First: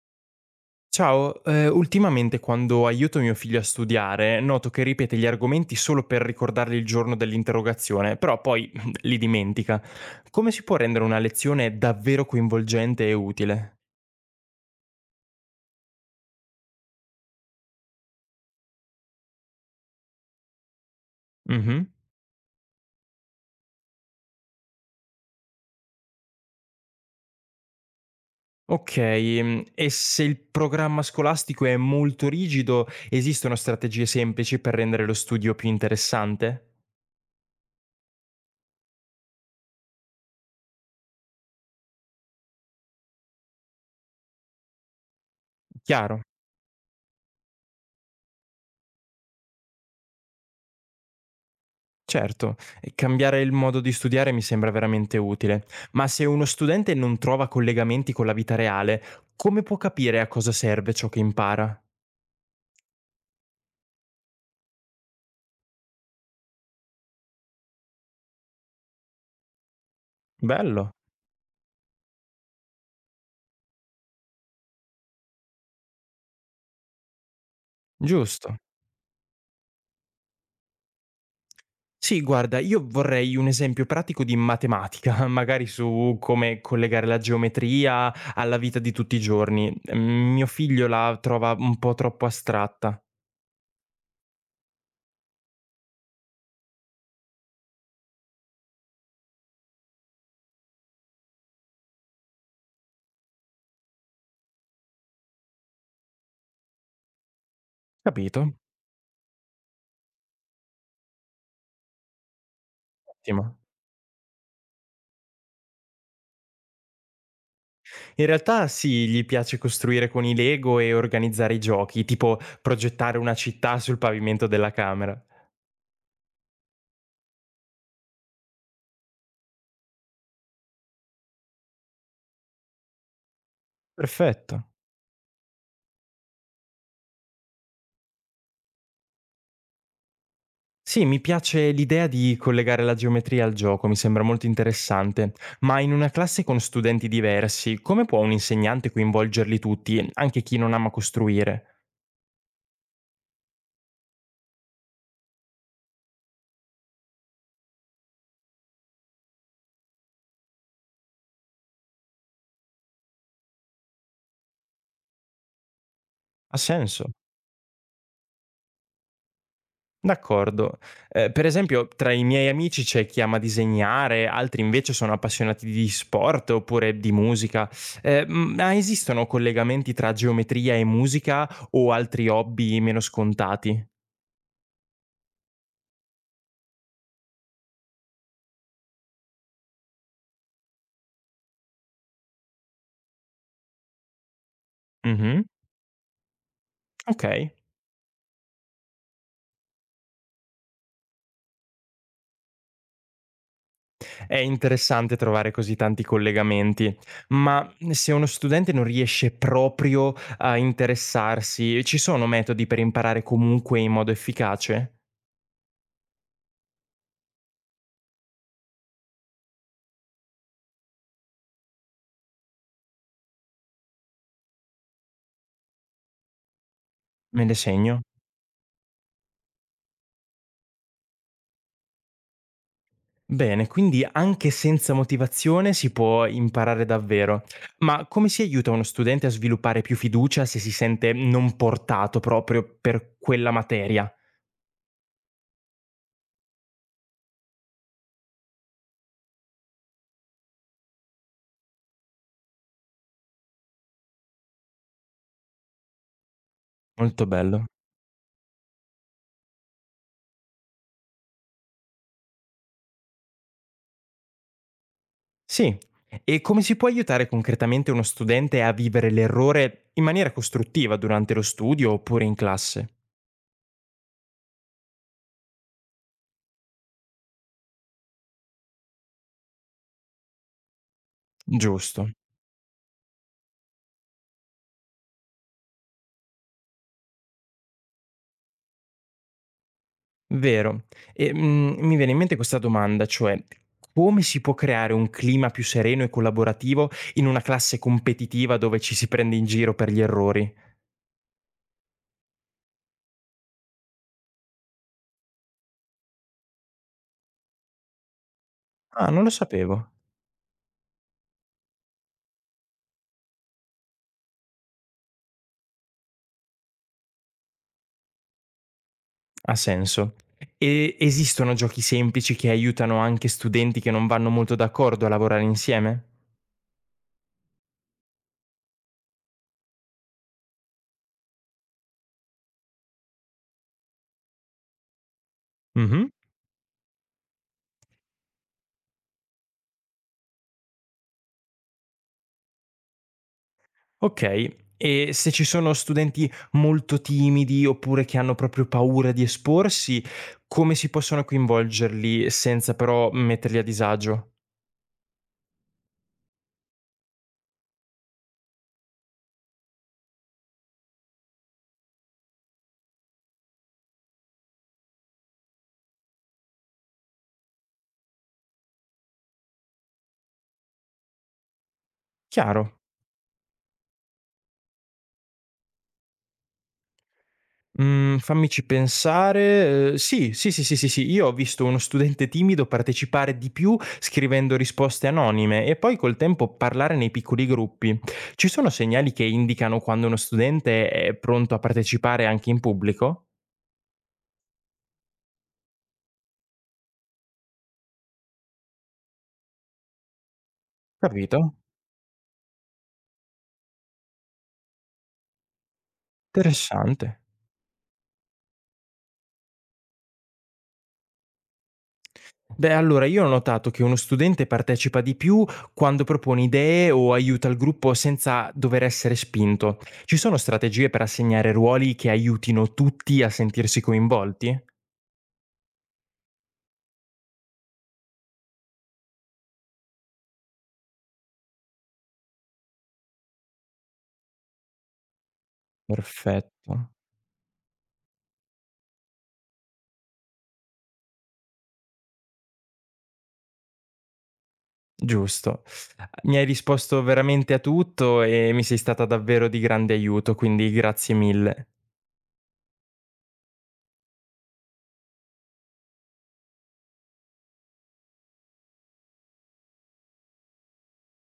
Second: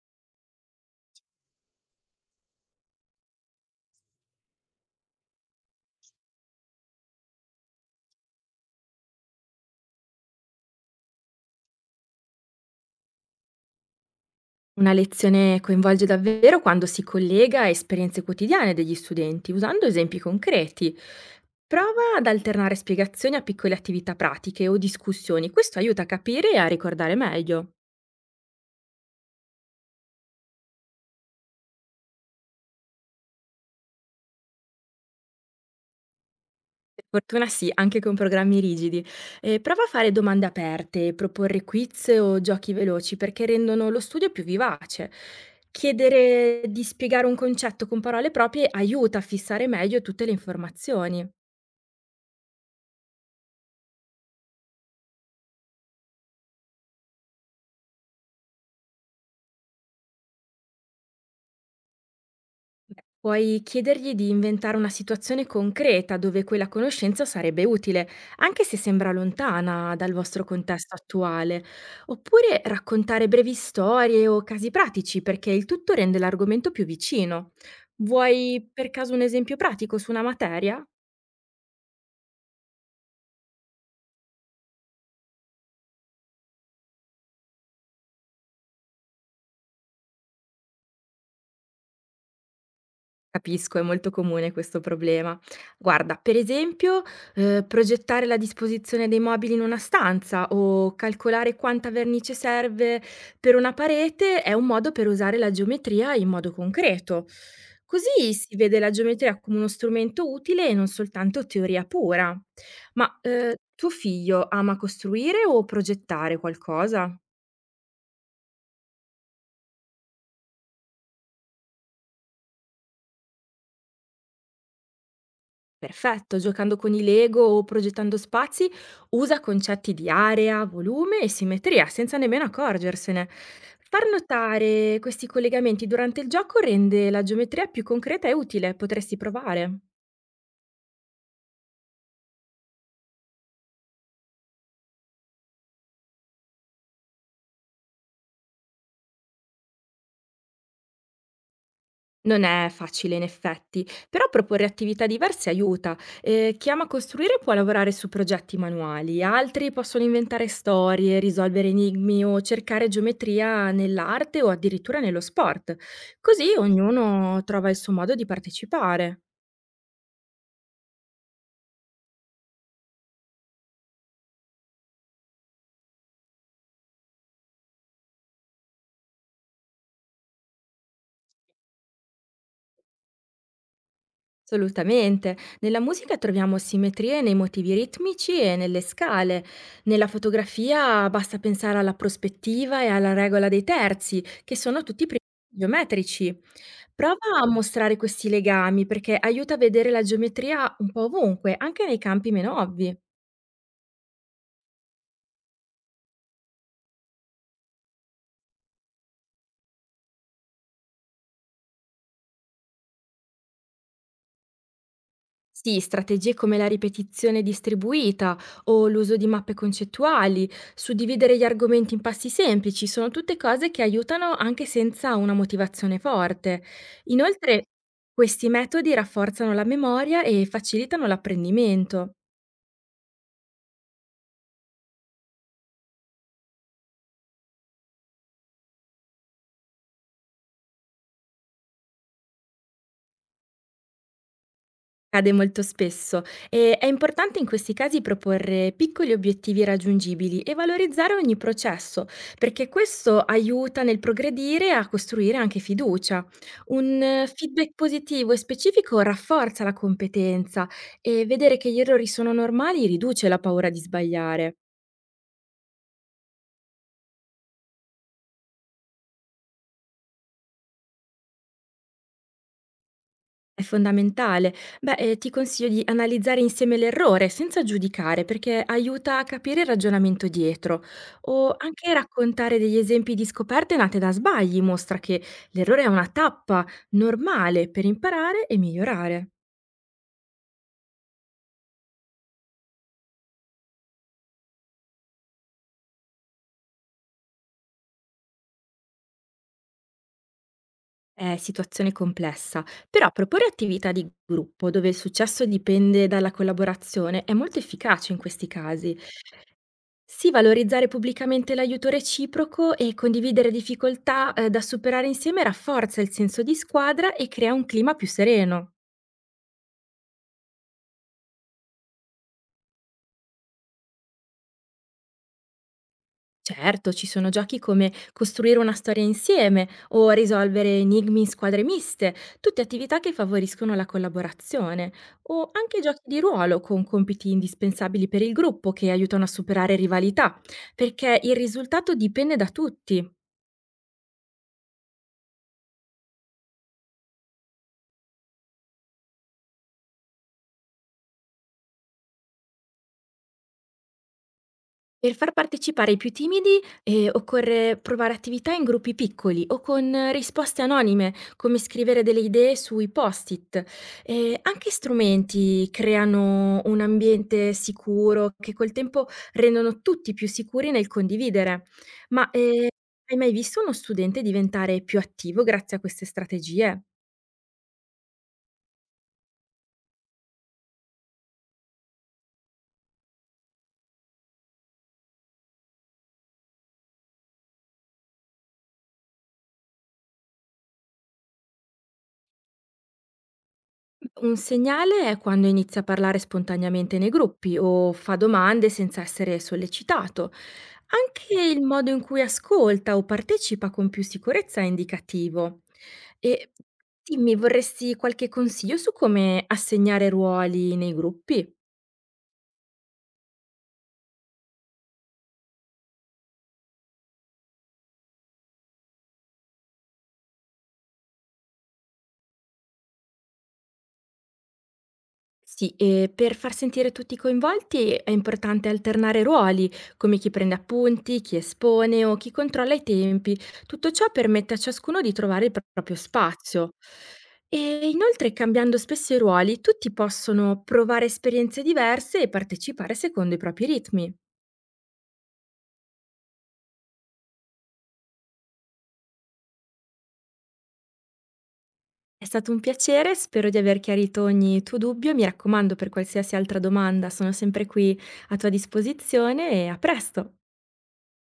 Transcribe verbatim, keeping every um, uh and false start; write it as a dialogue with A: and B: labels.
A: Ciao, eh, ultimamente quando aiuto mio figlio a studiare, noto che ripete gli argomenti solo per ricordarli il giorno dell'interrogazione, però poi li dimentica. Come si può rendere una lezione davvero coinvolgente e utile?
B: Una lezione coinvolge davvero quando si collega a esperienze quotidiane degli studenti, usando esempi concreti.
A: Mhm.
B: Prova ad alternare spiegazioni a piccole attività pratiche o discussioni, questo aiuta a capire e a ricordare meglio.
A: Ok, mm, e se il programma scolastico è molto rigido, esistono strategie semplici per rendere lo studio più interessante?
B: Per fortuna sì, anche con programmi rigidi. Eh, prova a fare domande aperte, proporre quiz o giochi veloci perché rendono lo studio più vivace.
A: Chiaro.
B: Chiedere di spiegare un concetto con parole proprie aiuta a fissare meglio tutte le informazioni.
A: Certo, e cambiare il modo di studiare mi sembra veramente utile, ma se uno studente non trova collegamenti con la vita reale, come può capire a cosa serve ciò che impara?
B: Puoi chiedergli di inventare una situazione concreta dove quella conoscenza sarebbe utile, anche se sembra lontana dal vostro
A: Bello,
B: contesto attuale, oppure raccontare brevi storie o casi pratici perché il tutto rende l'argomento più vicino.
A: giusto.
B: Vuoi per caso un esempio pratico su una materia?
A: Sì, guarda, io vorrei un esempio pratico di matematica, magari su come collegare la geometria alla vita di tutti i giorni. Mm, Mio figlio la trova un po' troppo astratta.
B: Capisco, è molto comune questo problema. Guarda, per esempio, ehm, progettare la disposizione dei mobili in una stanza o calcolare quanta vernice serve per una parete è un modo per usare la geometria in modo concreto. Così si
A: Capito?
B: vede la geometria come uno strumento utile e non soltanto teoria pura. Ma, ehm,
A: Ottimo.
B: tuo figlio ama costruire o progettare qualcosa?
A: In realtà sì, gli piace costruire con i Lego e organizzare i giochi, tipo progettare una città sul pavimento della camera.
B: Perfetto, giocando con i Lego o progettando spazi, usa concetti di area, volume e simmetria senza nemmeno accorgersene. Far
A: Perfetto.
B: notare questi collegamenti durante il gioco rende la geometria più concreta e utile, potresti provare.
A: Sì, mi piace l'idea di collegare la geometria al gioco, mi sembra molto interessante, ma in una classe con studenti diversi, come può un insegnante coinvolgerli tutti, anche chi non ama costruire?
B: Non è facile in effetti, però proporre attività diverse aiuta. Eh, chi ama costruire può lavorare su progetti manuali, altri possono inventare storie, risolvere enigmi o cercare geometria nell'arte o addirittura nello sport. Così
A: Ha senso?
B: ognuno trova il suo modo di partecipare.
A: D'accordo. Ehm, per esempio tra i miei amici c'è chi ama disegnare, altri invece sono appassionati di sport oppure di musica. Ehm, ma esistono collegamenti tra geometria e musica o altri hobby meno scontati?
B: Assolutamente. Nella musica troviamo simmetrie nei motivi ritmici e nelle scale. Nella fotografia basta pensare alla prospettiva e alla regola dei terzi, che sono tutti principi
A: Mh-mh.
B: geometrici. Prova a
A: Okay.
B: mostrare questi legami perché aiuta a vedere la geometria un po' ovunque, anche nei campi meno ovvi.
A: È interessante trovare così tanti collegamenti, ma se uno studente non riesce proprio a interessarsi, ci sono metodi per imparare comunque in modo efficace?
B: Sì, strategie come la ripetizione distribuita o l'uso di mappe concettuali, suddividere gli argomenti in passi semplici, sono tutte cose che aiutano anche senza una motivazione forte.
A: Me le
B: Inoltre,
A: segno.
B: questi metodi rafforzano la memoria e facilitano l'apprendimento.
A: Bene, quindi anche senza motivazione si può imparare davvero. Ma come si aiuta uno studente a sviluppare più fiducia se si sente non portato proprio per quella materia?
B: Cade molto spesso e è importante in questi casi proporre piccoli obiettivi raggiungibili e valorizzare ogni processo, perché questo aiuta nel progredire e a costruire anche fiducia. Un
A: Molto
B: eh,
A: bello.
B: feedback positivo e specifico rafforza la competenza e vedere che gli errori sono normali riduce la paura di sbagliare.
A: Sì. E come si può aiutare concretamente uno studente a vivere l'errore in maniera costruttiva durante lo studio oppure in classe?
B: È fondamentale. Beh, ehm, ti consiglio di analizzare insieme l'errore senza giudicare, perché aiuta a capire il ragionamento dietro. O anche
A: Giusto.
B: raccontare degli esempi di scoperte nate da sbagli mostra che l'errore è una tappa normale per imparare e migliorare.
A: Vero. E, mhmm, mi viene in mente questa domanda, cioè: come si può creare un clima più sereno e collaborativo in una classe competitiva dove ci si prende in giro per gli errori?
B: È situazione complessa, però proporre attività di gruppo dove il successo dipende dalla collaborazione è molto efficace in questi casi.
A: Ah, non lo sapevo.
B: Sì, valorizzare pubblicamente l'aiuto reciproco e condividere difficoltà, ehm, da superare insieme rafforza il senso di squadra e crea un clima più sereno.
A: Ha senso. E esistono giochi semplici che aiutano anche studenti che non vanno molto d'accordo a lavorare insieme?
B: Certo, ci sono giochi come costruire una storia insieme o risolvere enigmi in squadre miste, tutte attività che favoriscono la collaborazione, o anche giochi
A: Mh-mh.
B: di ruolo con compiti indispensabili per il gruppo che aiutano a superare rivalità, perché il risultato dipende da tutti.
A: Okay. E se ci sono studenti molto timidi oppure che hanno proprio paura di esporsi, come si possono coinvolgerli senza però metterli a disagio?
B: Per far partecipare i più timidi, ehm, occorre provare attività in gruppi piccoli o con eh, risposte anonime, come scrivere delle idee sui post-it. Ehm, anche strumenti creano un ambiente sicuro che col tempo rendono tutti più sicuri nel condividere. Ma, ehm,
A: Chiaro.
B: hai mai visto uno studente diventare più attivo grazie a queste strategie?
A: Mhmm, fammici pensare, ehm, sì, sì, sì, sì, sì, sì, io ho visto uno studente timido partecipare di più scrivendo risposte anonime e poi col tempo parlare nei piccoli gruppi. Ci sono segnali che indicano quando uno studente è pronto a partecipare anche in pubblico?
B: Un segnale è quando inizia a parlare spontaneamente nei gruppi o fa domande senza essere sollecitato.
A: Capito.
B: Anche il modo in cui ascolta o partecipa con più sicurezza è indicativo. E
A: Interessante.
B: dimmi, vorresti qualche consiglio su come assegnare ruoli nei gruppi?
A: Beh, allora io ho notato che uno studente partecipa di più quando propone idee o aiuta il gruppo senza dover essere spinto. Ci sono strategie per assegnare ruoli che aiutino tutti a sentirsi coinvolti?
B: Sì, e per far sentire tutti coinvolti è importante alternare ruoli, come chi prende appunti, chi espone o chi controlla i tempi. Tutto ciò permette a ciascuno di trovare il pro- proprio spazio.
A: Perfetto,
B: E inoltre, cambiando spesso i ruoli, tutti possono provare esperienze diverse e partecipare secondo i propri ritmi.
A: giusto. Mi hai risposto veramente a tutto e mi sei stata davvero di grande aiuto, quindi grazie mille.
B: È stato un piacere, spero di aver chiarito ogni tuo dubbio. Mi raccomando, per qualsiasi altra domanda sono sempre qui a tua disposizione e a presto.